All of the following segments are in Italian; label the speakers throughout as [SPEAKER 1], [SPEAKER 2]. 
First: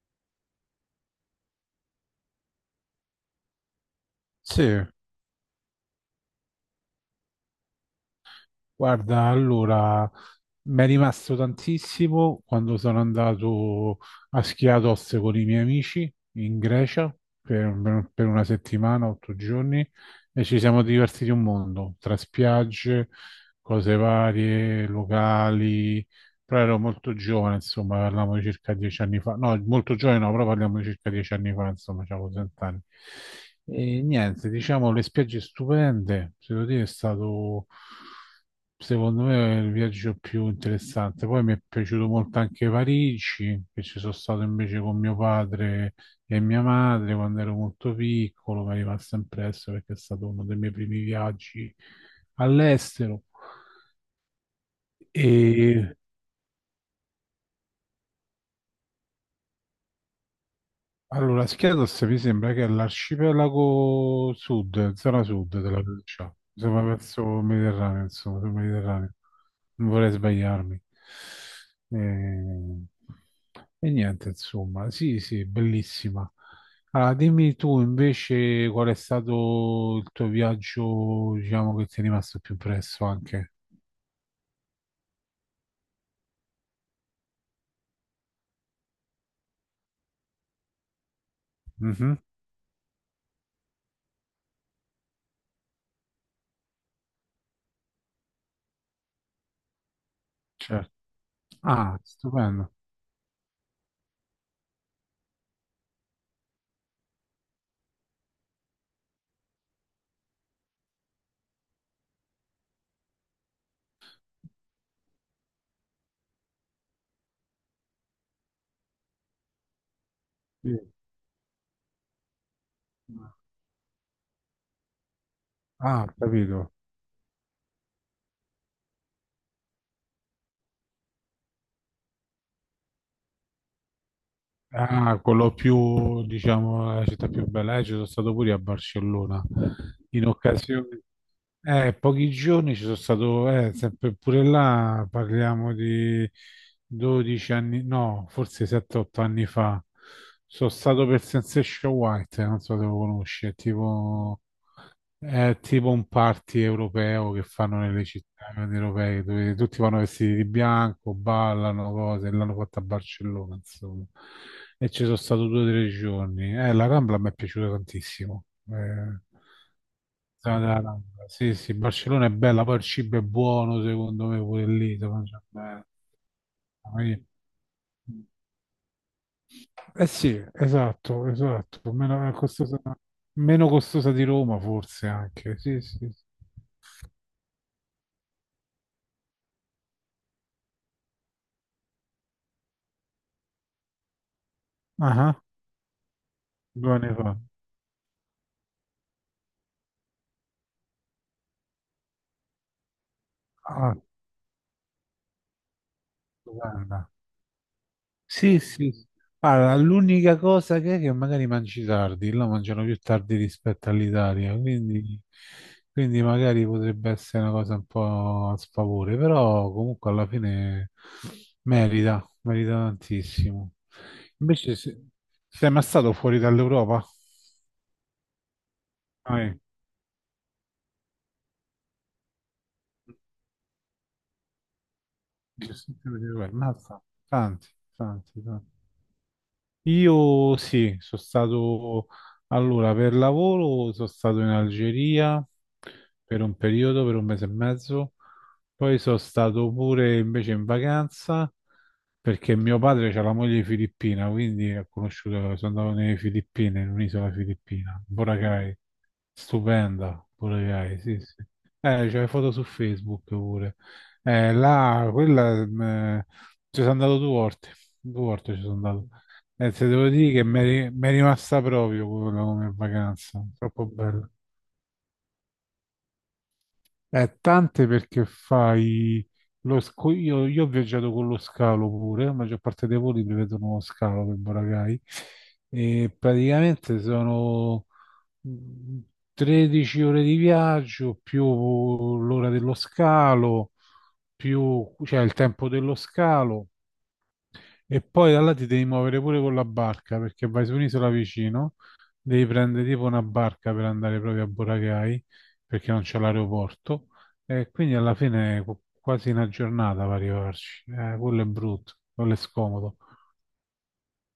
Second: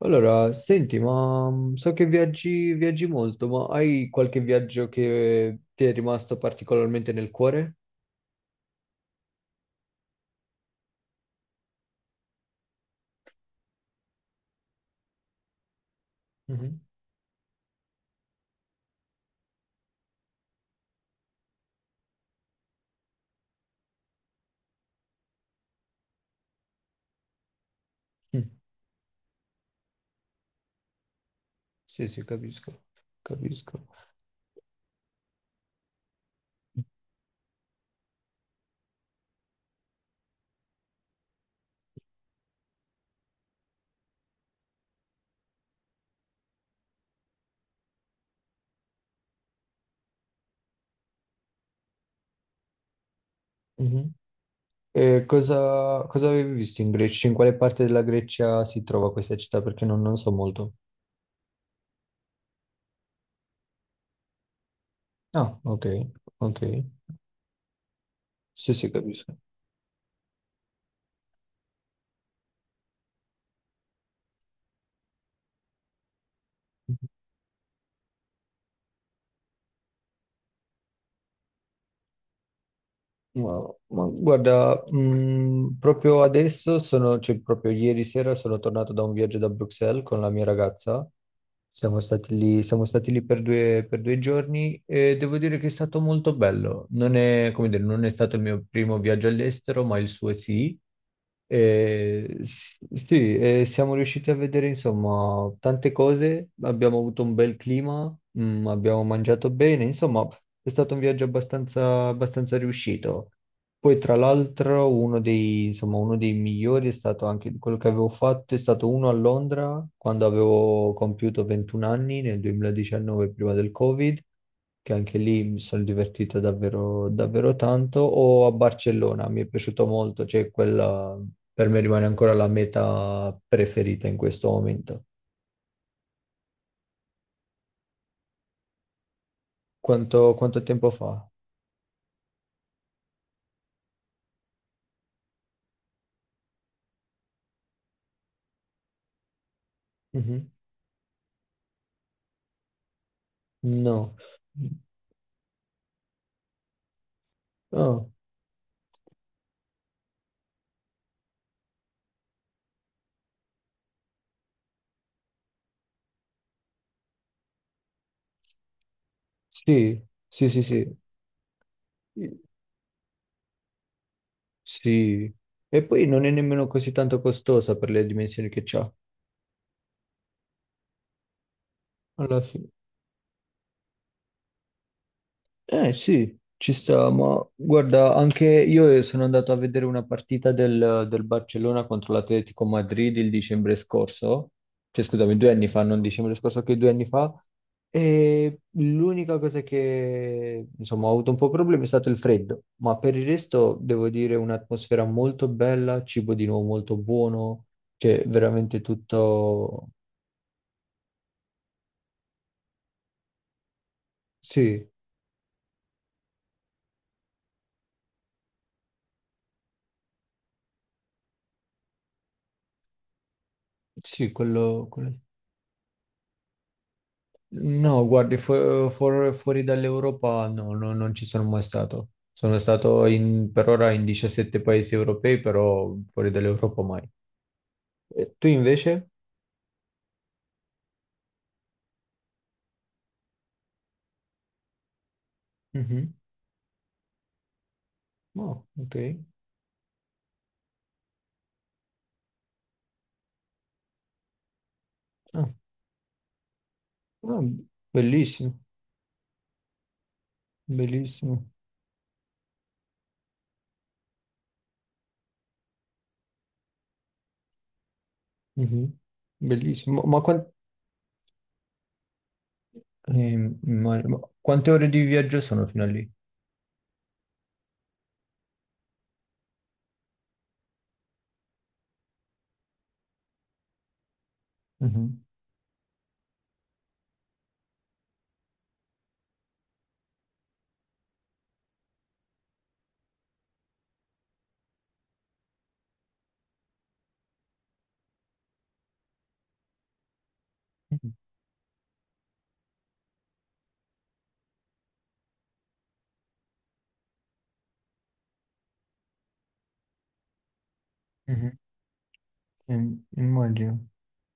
[SPEAKER 1] Allora, senti, ma so che viaggi, viaggi molto, ma hai qualche
[SPEAKER 2] Sì,
[SPEAKER 1] viaggio che ti è rimasto particolarmente nel cuore?
[SPEAKER 2] guarda, allora mi è rimasto tantissimo quando sono andato a Schiatos con i miei amici in
[SPEAKER 1] Mhm.
[SPEAKER 2] Grecia per una settimana, 8 giorni, e ci siamo divertiti un mondo, tra spiagge, cose varie, locali. Però ero molto giovane, insomma, parliamo di
[SPEAKER 1] Mm.
[SPEAKER 2] circa 10 anni fa. No, molto giovane no, però parliamo di circa dieci anni fa, insomma,
[SPEAKER 1] Sì, sì,
[SPEAKER 2] avevo 30 anni.
[SPEAKER 1] capisco, capisco.
[SPEAKER 2] E niente, diciamo, le spiagge stupende, se devo dire, è stato, secondo me, il viaggio più interessante. Poi mi è piaciuto molto anche Parigi, che ci sono stato invece con mio padre e mia madre quando ero molto piccolo, mi è rimasto impresso perché è stato uno dei miei primi viaggi all'estero.
[SPEAKER 1] Mhm. E
[SPEAKER 2] E
[SPEAKER 1] cosa avevi visto in Grecia? In quale parte della Grecia si trova questa città? Perché non so molto.
[SPEAKER 2] Allora, Schiatos mi sembra che è l'arcipelago sud, zona
[SPEAKER 1] Ah,
[SPEAKER 2] sud della
[SPEAKER 1] ok,
[SPEAKER 2] Grecia,
[SPEAKER 1] ok.
[SPEAKER 2] insomma verso il Mediterraneo, insomma, sul
[SPEAKER 1] Sì, sì,
[SPEAKER 2] Mediterraneo.
[SPEAKER 1] capisco.
[SPEAKER 2] Non vorrei sbagliarmi. E, e niente, insomma, sì, sì, bellissima. Ah, dimmi tu invece qual è stato il tuo viaggio, diciamo, che ti è rimasto più impresso anche.
[SPEAKER 1] Ma, ma guarda, proprio adesso sono, cioè proprio ieri sera sono tornato da un viaggio da Bruxelles con la mia ragazza. Siamo
[SPEAKER 2] Mhm,
[SPEAKER 1] stati lì, siamo stati lì per due giorni e devo dire che è stato molto bello. Non è, come dire, non è stato il mio primo viaggio all'estero, ma il suo sì.
[SPEAKER 2] certo. Ah,
[SPEAKER 1] Eh,
[SPEAKER 2] stupendo.
[SPEAKER 1] s- sì, siamo riusciti a vedere insomma tante cose, abbiamo avuto un bel clima, abbiamo mangiato bene, insomma è stato un viaggio abbastanza riuscito. Poi tra l'altro insomma, uno dei migliori è stato anche quello che avevo fatto, è stato uno a Londra quando
[SPEAKER 2] Sì.
[SPEAKER 1] avevo compiuto 21 anni nel 2019 prima del Covid, che anche lì mi sono
[SPEAKER 2] Ah, ho
[SPEAKER 1] divertito
[SPEAKER 2] capito.
[SPEAKER 1] davvero, davvero tanto, o a Barcellona, mi è piaciuto molto, cioè quella per me rimane ancora la meta preferita in questo momento.
[SPEAKER 2] Ah, quello più, diciamo, la città più bella. Ci sono stato pure a Barcellona in
[SPEAKER 1] Quanto tempo
[SPEAKER 2] occasione.
[SPEAKER 1] fa?
[SPEAKER 2] Pochi giorni ci sono stato, sempre pure là parliamo di 12 anni, no, forse 7-8 anni fa.
[SPEAKER 1] Mhm.
[SPEAKER 2] Sono stato per Sensation White, non so se lo conosci, è
[SPEAKER 1] No.
[SPEAKER 2] tipo è tipo un party europeo che fanno
[SPEAKER 1] Ah,
[SPEAKER 2] nelle città grandi europee dove tutti vanno vestiti di bianco, ballano cose, l'hanno fatta a Barcellona, insomma. E ci sono stato 2 o 3 giorni. La Rambla mi è piaciuta tantissimo. Eh,
[SPEAKER 1] sì, sì,
[SPEAKER 2] stata
[SPEAKER 1] sì,
[SPEAKER 2] la
[SPEAKER 1] sì.
[SPEAKER 2] Rambla. Sì, sì, Barcellona è bella, poi il cibo è buono, secondo me, pure lì, si
[SPEAKER 1] Sì.
[SPEAKER 2] mangia
[SPEAKER 1] E
[SPEAKER 2] bene.
[SPEAKER 1] poi non è nemmeno così
[SPEAKER 2] Ah,
[SPEAKER 1] tanto costosa per le dimensioni che c'ha.
[SPEAKER 2] eh sì, esatto, esatto, meno
[SPEAKER 1] Alla fine.
[SPEAKER 2] costosa, di Roma forse anche, sì,
[SPEAKER 1] Eh
[SPEAKER 2] sì. Sì.
[SPEAKER 1] sì, ci sta, ma guarda, anche io sono andato a vedere una partita del Barcellona contro l'Atletico Madrid il dicembre scorso, cioè
[SPEAKER 2] Ah,
[SPEAKER 1] scusami,
[SPEAKER 2] ah,
[SPEAKER 1] 2 anni fa, non dicembre scorso, che due
[SPEAKER 2] due
[SPEAKER 1] anni
[SPEAKER 2] anni
[SPEAKER 1] fa,
[SPEAKER 2] fa.
[SPEAKER 1] e l'unica cosa che insomma ho avuto un po' problemi è stato il freddo, ma per il resto
[SPEAKER 2] Ah,
[SPEAKER 1] devo dire un'atmosfera molto bella, cibo di nuovo molto
[SPEAKER 2] stupenda.
[SPEAKER 1] buono, cioè
[SPEAKER 2] Sì,
[SPEAKER 1] veramente
[SPEAKER 2] sì. Sì. Guarda,
[SPEAKER 1] tutto.
[SPEAKER 2] l'unica cosa che è che magari mangi tardi, là mangiano più tardi rispetto all'Italia,
[SPEAKER 1] Sì,
[SPEAKER 2] quindi magari potrebbe essere una cosa un po' a sfavore, però comunque alla fine merita, merita tantissimo.
[SPEAKER 1] sì,
[SPEAKER 2] Invece
[SPEAKER 1] quello, quello.
[SPEAKER 2] sei mai stato fuori dall'Europa?
[SPEAKER 1] No, guardi, fu- fuor-
[SPEAKER 2] Ah, eh.
[SPEAKER 1] fuori dall'Europa no, no, non ci sono mai stato. Sono stato per ora in 17 paesi europei, però
[SPEAKER 2] 17 milioni
[SPEAKER 1] fuori
[SPEAKER 2] di euro.
[SPEAKER 1] dall'Europa
[SPEAKER 2] Mazza,
[SPEAKER 1] mai.
[SPEAKER 2] tanti,
[SPEAKER 1] E
[SPEAKER 2] tanti,
[SPEAKER 1] tu
[SPEAKER 2] tanti.
[SPEAKER 1] invece?
[SPEAKER 2] Io sì, sono stato allora per lavoro, sono stato in Algeria
[SPEAKER 1] Mhm.
[SPEAKER 2] per un periodo, per un mese e mezzo,
[SPEAKER 1] Oh, ok.
[SPEAKER 2] poi sono stato pure invece in vacanza perché mio padre ha la moglie filippina, quindi ho
[SPEAKER 1] Ah,
[SPEAKER 2] conosciuto, sono andato nelle Filippine, in un'isola
[SPEAKER 1] ah,
[SPEAKER 2] filippina,
[SPEAKER 1] bellissimo,
[SPEAKER 2] Boracay, stupenda, Boracay, sì, sì.
[SPEAKER 1] bellissimo.
[SPEAKER 2] C'è le foto su Facebook pure. Là, quella, ci sono andato due volte ci sono
[SPEAKER 1] Mhm.
[SPEAKER 2] andato. Se
[SPEAKER 1] Bellissimo.
[SPEAKER 2] devo
[SPEAKER 1] Ma,
[SPEAKER 2] dire che
[SPEAKER 1] quan-
[SPEAKER 2] mi è rimasta proprio quello come vacanza,
[SPEAKER 1] ehm,
[SPEAKER 2] troppo
[SPEAKER 1] immag- ma
[SPEAKER 2] bella.
[SPEAKER 1] quante ore di viaggio sono fino a lì?
[SPEAKER 2] Tante perché fai io ho viaggiato con lo scalo pure, la maggior parte dei voli prevedono lo scalo per Boracay
[SPEAKER 1] Mhm.
[SPEAKER 2] e praticamente sono mh, 13 ore di viaggio più l'ora dello scalo, più cioè il tempo dello scalo. E poi da là ti devi muovere pure con la barca perché vai su un'isola vicino, devi prendere tipo una barca per andare proprio a Boracay perché non c'è l'aeroporto e quindi alla fine quasi una giornata per arrivarci. Quello è
[SPEAKER 1] Mhm.
[SPEAKER 2] brutto, quello è scomodo.
[SPEAKER 1] Immagino.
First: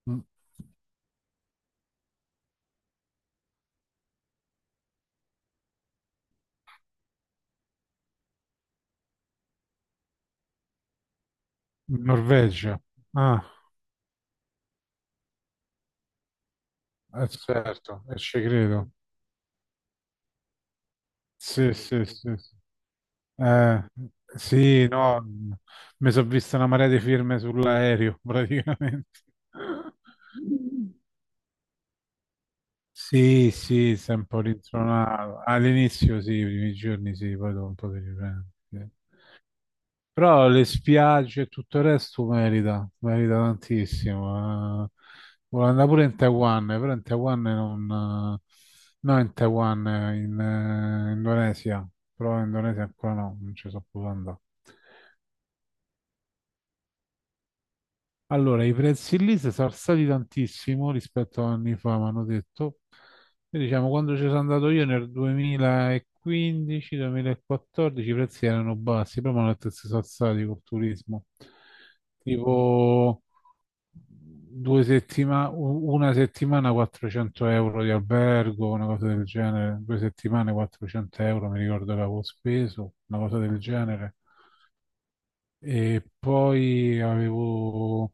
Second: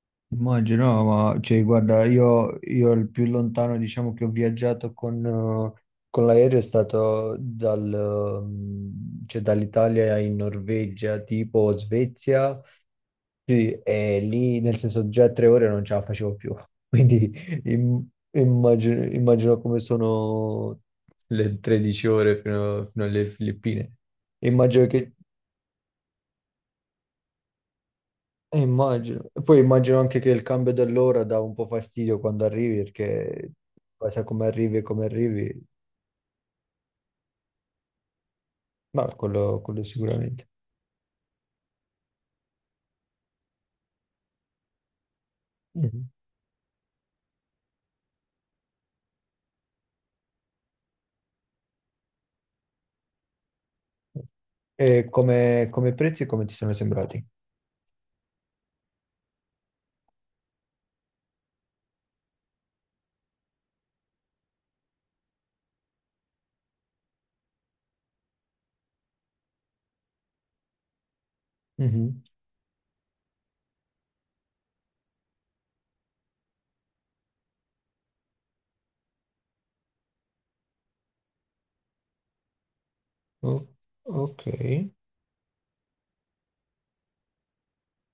[SPEAKER 2] Mm.
[SPEAKER 1] Immagino, no, ma cioè, guarda, io il più lontano diciamo che ho viaggiato con l'aereo è stato cioè, dall'Italia in Norvegia, tipo Svezia,
[SPEAKER 2] Norvegia. Ah,
[SPEAKER 1] sì, e lì nel senso già 3 ore non ce la facevo più, quindi
[SPEAKER 2] certo,
[SPEAKER 1] im-
[SPEAKER 2] e ci credo.
[SPEAKER 1] immagino come sono le
[SPEAKER 2] Sì, sì,
[SPEAKER 1] 13
[SPEAKER 2] sì.
[SPEAKER 1] ore
[SPEAKER 2] Sì.
[SPEAKER 1] fino alle
[SPEAKER 2] Eh,
[SPEAKER 1] Filippine.
[SPEAKER 2] sì,
[SPEAKER 1] Immagino che.
[SPEAKER 2] no, mi sono vista una marea di firme sull'aereo praticamente.
[SPEAKER 1] Immagino. E poi immagino anche che il cambio dell'ora dà un po' fastidio quando arrivi,
[SPEAKER 2] Sì,
[SPEAKER 1] perché
[SPEAKER 2] sì,
[SPEAKER 1] poi
[SPEAKER 2] sei
[SPEAKER 1] sai
[SPEAKER 2] un po'
[SPEAKER 1] come arrivi e come
[SPEAKER 2] rintronato.
[SPEAKER 1] arrivi,
[SPEAKER 2] All'inizio sì, i primi giorni sì, poi dopo un po' ti riprendi. Sì.
[SPEAKER 1] ma quello sicuramente.
[SPEAKER 2] Però le spiagge e tutto il resto merita, merita tantissimo. Volevo andare pure
[SPEAKER 1] Mhm.
[SPEAKER 2] in Taiwan, però in Taiwan non. No, in Taiwan, in Indonesia. Però in Indonesia ancora no, non ci so più andare.
[SPEAKER 1] E come prezzi, come ti sono sembrati?
[SPEAKER 2] Allora, i prezzi lì si sono alzati tantissimo rispetto a anni fa, mi hanno detto. E diciamo, quando ci sono andato io nel 2015-2014 i prezzi erano bassi, poi mi hanno detto che si sono alzati col turismo.
[SPEAKER 1] Mhm.
[SPEAKER 2] Tipo 2 settimane, una settimana 400 euro di albergo, una cosa del genere, 2 settimane 400 euro, mi ricordo che avevo speso, una cosa del
[SPEAKER 1] O-
[SPEAKER 2] genere.
[SPEAKER 1] ok.
[SPEAKER 2] E poi avevo.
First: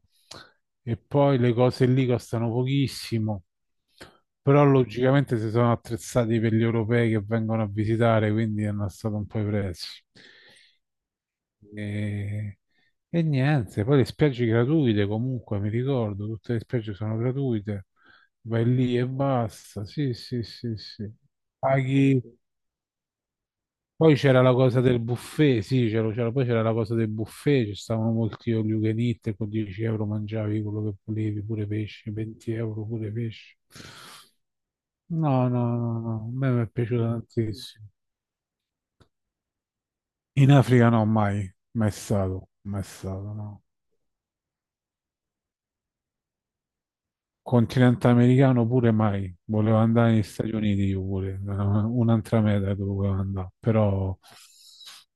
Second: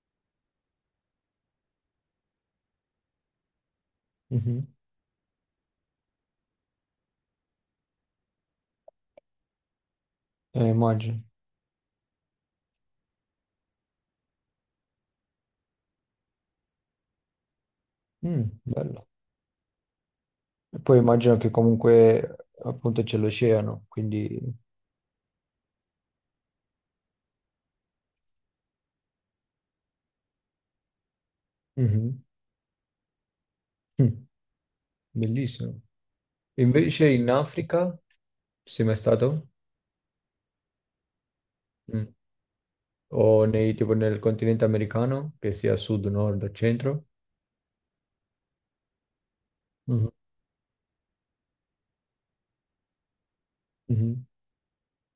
[SPEAKER 2] E poi le cose lì costano pochissimo, però
[SPEAKER 1] Mhm.
[SPEAKER 2] logicamente si sono attrezzati per gli europei che vengono a visitare, quindi hanno alzato un po' i prezzi.
[SPEAKER 1] Immagino.
[SPEAKER 2] E, e niente, poi le spiagge gratuite comunque, mi ricordo, tutte le spiagge sono gratuite,
[SPEAKER 1] Mm,
[SPEAKER 2] vai lì e
[SPEAKER 1] bello.
[SPEAKER 2] basta, sì, sì, sì,
[SPEAKER 1] E poi
[SPEAKER 2] sì.
[SPEAKER 1] immagino che
[SPEAKER 2] Paghi,
[SPEAKER 1] comunque appunto c'è l'oceano,
[SPEAKER 2] poi c'era
[SPEAKER 1] quindi.
[SPEAKER 2] la cosa del buffet, sì, poi c'era la cosa del buffet, ci stavano molti all you can eat, e con 10 euro mangiavi quello che volevi, pure pesce,
[SPEAKER 1] Mhm.
[SPEAKER 2] 20 euro pure pesce.
[SPEAKER 1] Mm,
[SPEAKER 2] No, no,
[SPEAKER 1] bellissimo.
[SPEAKER 2] no, no, a me mi è piaciuto
[SPEAKER 1] Invece in
[SPEAKER 2] tantissimo.
[SPEAKER 1] Africa, sei mai stato?
[SPEAKER 2] In Africa no, mai, mai
[SPEAKER 1] Mm.
[SPEAKER 2] stato, mai stato,
[SPEAKER 1] O
[SPEAKER 2] no.
[SPEAKER 1] nei, tipo, nel continente americano, che sia sud, nord o centro.
[SPEAKER 2] Continente americano pure mai, volevo
[SPEAKER 1] Mhm,
[SPEAKER 2] andare negli Stati Uniti io pure, era un'altra meta che volevo andare, però
[SPEAKER 1] mhm.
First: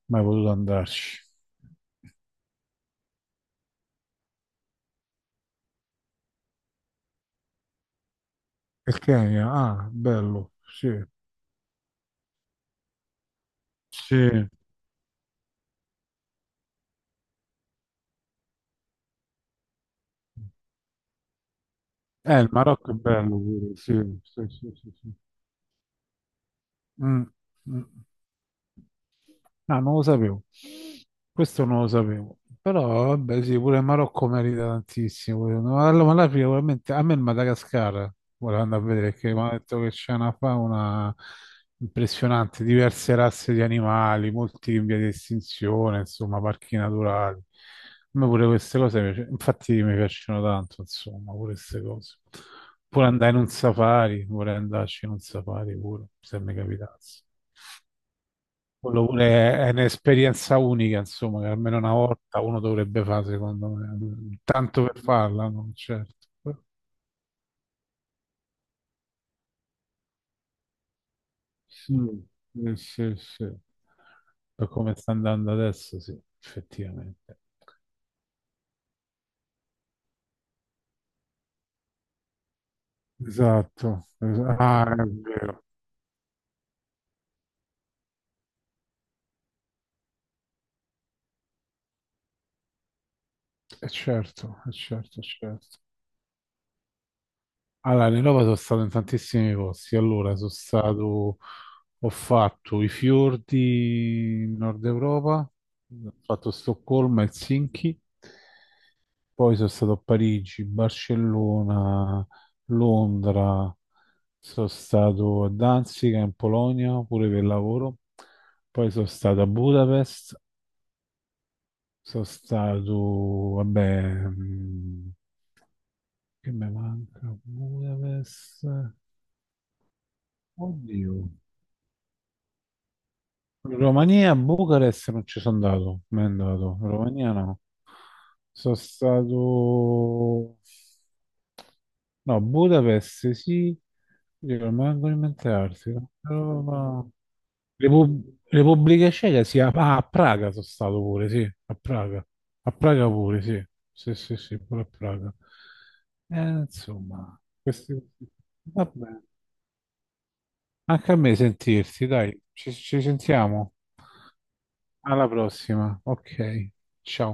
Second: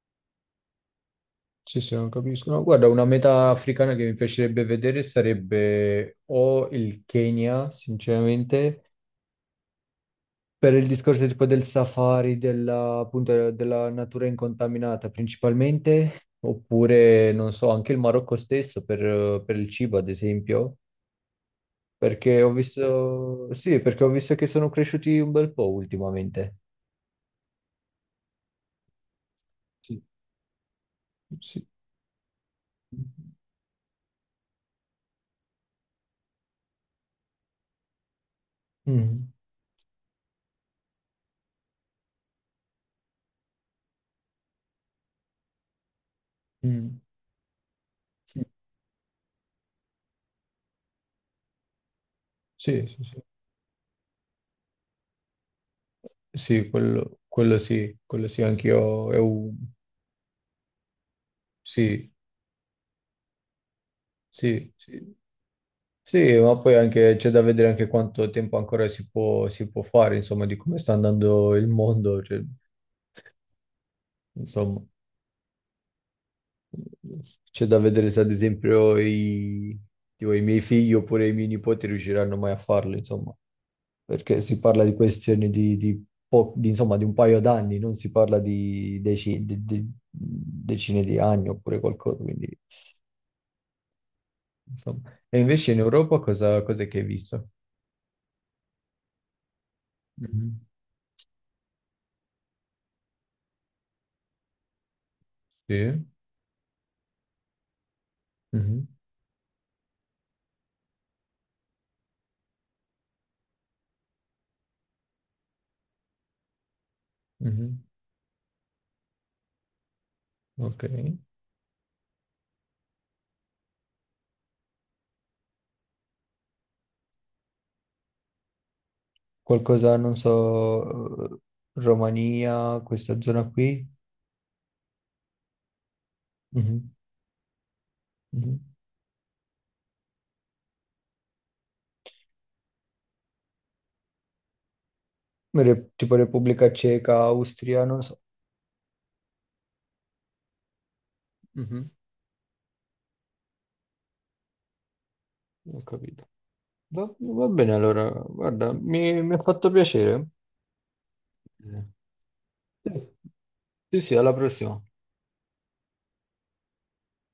[SPEAKER 2] mai potuto andarci.
[SPEAKER 1] Sì, sì, non capisco. No, guarda, una meta africana che mi piacerebbe vedere sarebbe o il Kenya, sinceramente,
[SPEAKER 2] Il Kenya, ah, bello,
[SPEAKER 1] per il
[SPEAKER 2] sì.
[SPEAKER 1] discorso tipo del safari, della, appunto, della natura
[SPEAKER 2] Sì,
[SPEAKER 1] incontaminata principalmente, oppure, non so, anche il Marocco stesso per il cibo, ad esempio, perché
[SPEAKER 2] Il
[SPEAKER 1] ho
[SPEAKER 2] Marocco è bello
[SPEAKER 1] visto,
[SPEAKER 2] pure,
[SPEAKER 1] sì,
[SPEAKER 2] sì,
[SPEAKER 1] perché ho visto
[SPEAKER 2] sì,
[SPEAKER 1] che sono
[SPEAKER 2] sì, sì, sì.
[SPEAKER 1] cresciuti un bel po' ultimamente.
[SPEAKER 2] Mm, mm. Ah, non lo
[SPEAKER 1] Sì,
[SPEAKER 2] sapevo.
[SPEAKER 1] sì.
[SPEAKER 2] Questo non lo sapevo. Però, vabbè, sì, pure il Marocco merita tantissimo. No, allora, ma l'Africa veramente, a me il Madagascar, volevo andare a vedere,
[SPEAKER 1] Mm,
[SPEAKER 2] perché mi ha detto che c'è una fauna impressionante, diverse razze di animali, molti in via di estinzione, insomma, parchi
[SPEAKER 1] mm,
[SPEAKER 2] naturali. A me
[SPEAKER 1] sì,
[SPEAKER 2] pure queste cose, infatti mi piacciono tanto, insomma, pure queste cose.
[SPEAKER 1] sì, sì,
[SPEAKER 2] Pure
[SPEAKER 1] sì,
[SPEAKER 2] andare in un safari, vorrei andarci in un safari pure, se mi
[SPEAKER 1] sì, quello,
[SPEAKER 2] capitasse.
[SPEAKER 1] quello sì,
[SPEAKER 2] Quello
[SPEAKER 1] anch'io,
[SPEAKER 2] pure è un'esperienza unica, insomma, che almeno una
[SPEAKER 1] sì,
[SPEAKER 2] volta uno dovrebbe fare, secondo me.
[SPEAKER 1] sì,
[SPEAKER 2] Tanto per
[SPEAKER 1] sì,
[SPEAKER 2] farla, no? Certo.
[SPEAKER 1] sì, ma poi anche c'è da vedere anche quanto tempo ancora si può, fare, insomma, di come sta andando il
[SPEAKER 2] Mm.
[SPEAKER 1] mondo, cioè,
[SPEAKER 2] Sì, sì. Per
[SPEAKER 1] insomma,
[SPEAKER 2] come sta andando adesso, sì, effettivamente.
[SPEAKER 1] c'è da vedere se ad esempio tipo, i miei figli oppure i miei nipoti riusciranno mai a farlo, insomma.
[SPEAKER 2] Esatto.
[SPEAKER 1] Perché si parla di
[SPEAKER 2] Ah, è
[SPEAKER 1] questioni
[SPEAKER 2] vero.
[SPEAKER 1] di, insomma, di un paio d'anni, non si parla di decine di anni oppure qualcosa, quindi
[SPEAKER 2] È certo, è
[SPEAKER 1] insomma.
[SPEAKER 2] certo, è
[SPEAKER 1] E invece
[SPEAKER 2] certo.
[SPEAKER 1] in Europa cos'è che hai visto?
[SPEAKER 2] Allora, in Europa sono stato in tantissimi posti. Allora,
[SPEAKER 1] Mhm.
[SPEAKER 2] ho fatto i fiordi in Nord Europa,
[SPEAKER 1] Sì.
[SPEAKER 2] ho fatto Stoccolma, Helsinki.
[SPEAKER 1] Mhm.
[SPEAKER 2] Poi sono stato a Parigi, Barcellona, Londra, sono stato a Danzica in Polonia pure per
[SPEAKER 1] Mhm.
[SPEAKER 2] lavoro, poi sono stato a Budapest,
[SPEAKER 1] Ok.
[SPEAKER 2] vabbè, che mi manca? Budapest,
[SPEAKER 1] Qualcosa, non
[SPEAKER 2] oddio,
[SPEAKER 1] so, Romania, questa zona qui?
[SPEAKER 2] Romania, Bucarest non ci sono andato, mi è andato,
[SPEAKER 1] Mhm.
[SPEAKER 2] Romania no,
[SPEAKER 1] Mhm.
[SPEAKER 2] sono stato No, Budapest sì, rimango alimentarsi.
[SPEAKER 1] Tipo Repubblica
[SPEAKER 2] Roma.
[SPEAKER 1] Ceca, Austria, non so.
[SPEAKER 2] Repubblica Ceca sì, a Praga sono stato pure, sì, a
[SPEAKER 1] Mhm.
[SPEAKER 2] Praga. A Praga pure, sì. Sì, sì, sì, pure a Praga.
[SPEAKER 1] Ho capito.
[SPEAKER 2] Eh,
[SPEAKER 1] Va,
[SPEAKER 2] insomma,
[SPEAKER 1] va bene
[SPEAKER 2] questi.
[SPEAKER 1] allora, guarda,
[SPEAKER 2] Vabbè.
[SPEAKER 1] mi ha fatto piacere.
[SPEAKER 2] Anche a me
[SPEAKER 1] Eh.
[SPEAKER 2] sentirsi, dai, ci sentiamo.
[SPEAKER 1] Sì, sì, alla prossima.
[SPEAKER 2] Alla prossima, ok, ciao.